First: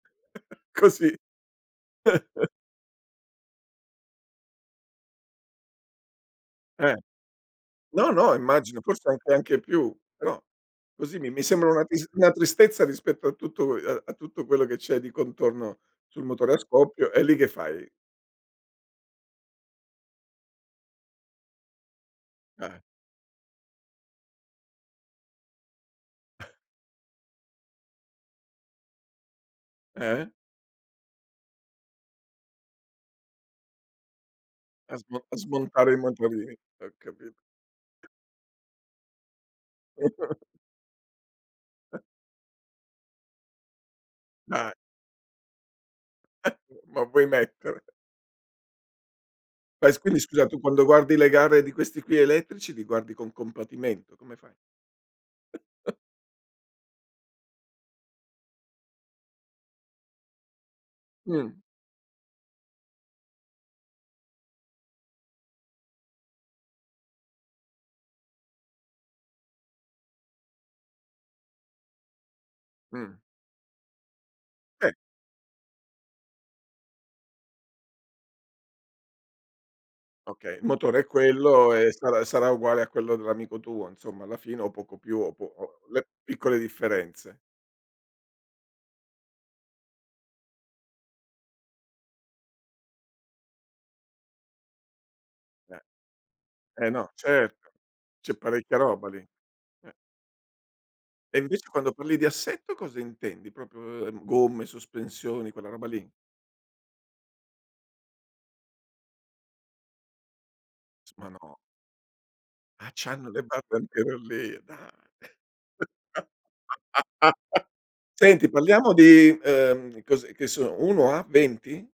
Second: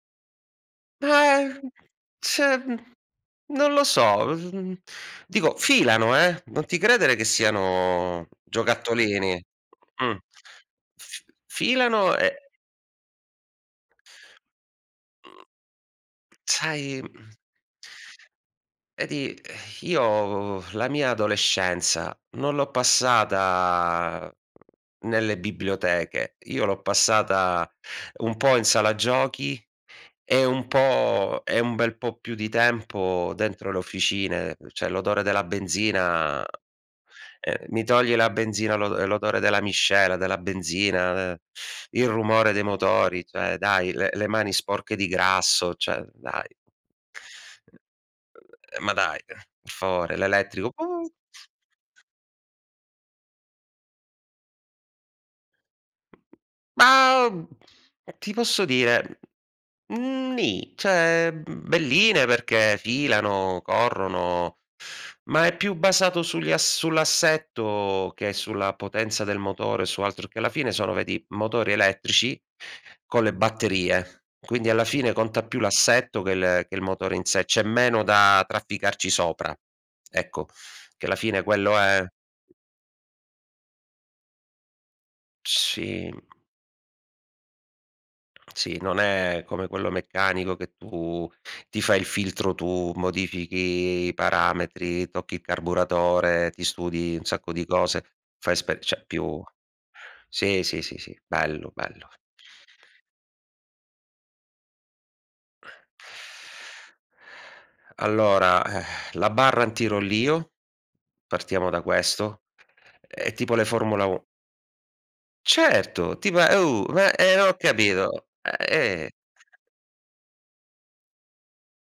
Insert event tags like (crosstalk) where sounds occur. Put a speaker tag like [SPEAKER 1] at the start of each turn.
[SPEAKER 1] (chuckles) Così.
[SPEAKER 2] Ah, e
[SPEAKER 1] (chuckles)
[SPEAKER 2] ze mhmm, non lo so. (unintelligible) Dico, filano, eh, non ti
[SPEAKER 1] Eh.
[SPEAKER 2] credere che
[SPEAKER 1] No,
[SPEAKER 2] siano
[SPEAKER 1] no, immagino, forse anche
[SPEAKER 2] giocattolini.
[SPEAKER 1] anche più,
[SPEAKER 2] Mh.
[SPEAKER 1] però, così
[SPEAKER 2] F
[SPEAKER 1] mi mi sembra una tis
[SPEAKER 2] filano
[SPEAKER 1] una
[SPEAKER 2] e
[SPEAKER 1] tristezza rispetto a tutto ue a tutto quello che c'è di
[SPEAKER 2] Mhmm.
[SPEAKER 1] contorno sul motore a
[SPEAKER 2] Sai,
[SPEAKER 1] scoppio. E lì
[SPEAKER 2] mhmm
[SPEAKER 1] che fai?
[SPEAKER 2] E di ehm, io la mia adolescenza, non l'ho
[SPEAKER 1] Eh.
[SPEAKER 2] passata nelle biblioteche.
[SPEAKER 1] (chuckles)
[SPEAKER 2] Io l'ho passata un po' in sala giochi
[SPEAKER 1] Eh.
[SPEAKER 2] e un po' e un bel po' più di tempo dentro le officine, uhm, cioè
[SPEAKER 1] A smo
[SPEAKER 2] l'odore
[SPEAKER 1] a
[SPEAKER 2] della
[SPEAKER 1] smontare i
[SPEAKER 2] benzina uhm,
[SPEAKER 1] motorini, ho capi
[SPEAKER 2] mi togli la benzina, l'odo ehm, l'odore della miscela, della
[SPEAKER 1] (chuckles)
[SPEAKER 2] benzina, de il rumore dei motori, cioè dai, le le mani
[SPEAKER 1] Dai.
[SPEAKER 2] sporche di grasso, cioè dai.
[SPEAKER 1] Eh, ma vuoi
[SPEAKER 2] Mhmm,
[SPEAKER 1] mettere?
[SPEAKER 2] eh, ma dai, per
[SPEAKER 1] Fai s
[SPEAKER 2] favore,
[SPEAKER 1] quindi scusa, tu
[SPEAKER 2] l'elettrico
[SPEAKER 1] quando guardi le gare di questi qui elettrici, li guardi con compatimento, come fai? (chuckles)
[SPEAKER 2] Ma, mhmm, ti posso dire, mhmm, ni, cioè
[SPEAKER 1] Mh.
[SPEAKER 2] mhmm, belline, perché filano, corrono, ma è più basato sugli a sull'assetto che sulla potenza del motore su altro, che alla fine, sono, vedi, motori elettrici
[SPEAKER 1] Mh.
[SPEAKER 2] con le batterie. Quindi alla
[SPEAKER 1] Eh.
[SPEAKER 2] fine, conta più l'assetto, che le che il motore in sé, c'è meno da trafficarci sopra. Ecco,
[SPEAKER 1] Okay. Motore è
[SPEAKER 2] che la fine
[SPEAKER 1] quello
[SPEAKER 2] quello
[SPEAKER 1] e
[SPEAKER 2] è
[SPEAKER 1] sarà sarà uguale a quello dell'amico tuo, insomma, alla fine o poco più o po o le
[SPEAKER 2] Sì.
[SPEAKER 1] piccole differenze.
[SPEAKER 2] Sì, non è come quello meccanico, che tu ti fai il filtro tu, modifichi i parametri, tocchi il
[SPEAKER 1] Eh.
[SPEAKER 2] carburatore, ti
[SPEAKER 1] Eh, no.
[SPEAKER 2] studi un sacco di
[SPEAKER 1] Certo,
[SPEAKER 2] cose,
[SPEAKER 1] c'è
[SPEAKER 2] fai
[SPEAKER 1] parecchia
[SPEAKER 2] spe c'è
[SPEAKER 1] roba lì.
[SPEAKER 2] più
[SPEAKER 1] Eh.
[SPEAKER 2] sì, sì, sì, sì,
[SPEAKER 1] E invece
[SPEAKER 2] bello,
[SPEAKER 1] quando
[SPEAKER 2] bello.
[SPEAKER 1] parli di assetto, cosa intendi? Proprio uhm, gomme, sospensioni, quella roba lì?
[SPEAKER 2] Allora, (exhales) la barra antirollio,
[SPEAKER 1] S ma no.
[SPEAKER 2] partiamo da questo.
[SPEAKER 1] Ah, c'hanno
[SPEAKER 2] È
[SPEAKER 1] le
[SPEAKER 2] tipo
[SPEAKER 1] barre
[SPEAKER 2] le Formula u
[SPEAKER 1] antirollio, dai.
[SPEAKER 2] Certo! Ti pa beh, eh, non ho
[SPEAKER 1] (laughs)
[SPEAKER 2] capito.
[SPEAKER 1] senti,
[SPEAKER 2] A
[SPEAKER 1] parliamo
[SPEAKER 2] e
[SPEAKER 1] di uhm, cos'è che sono 1 a 20?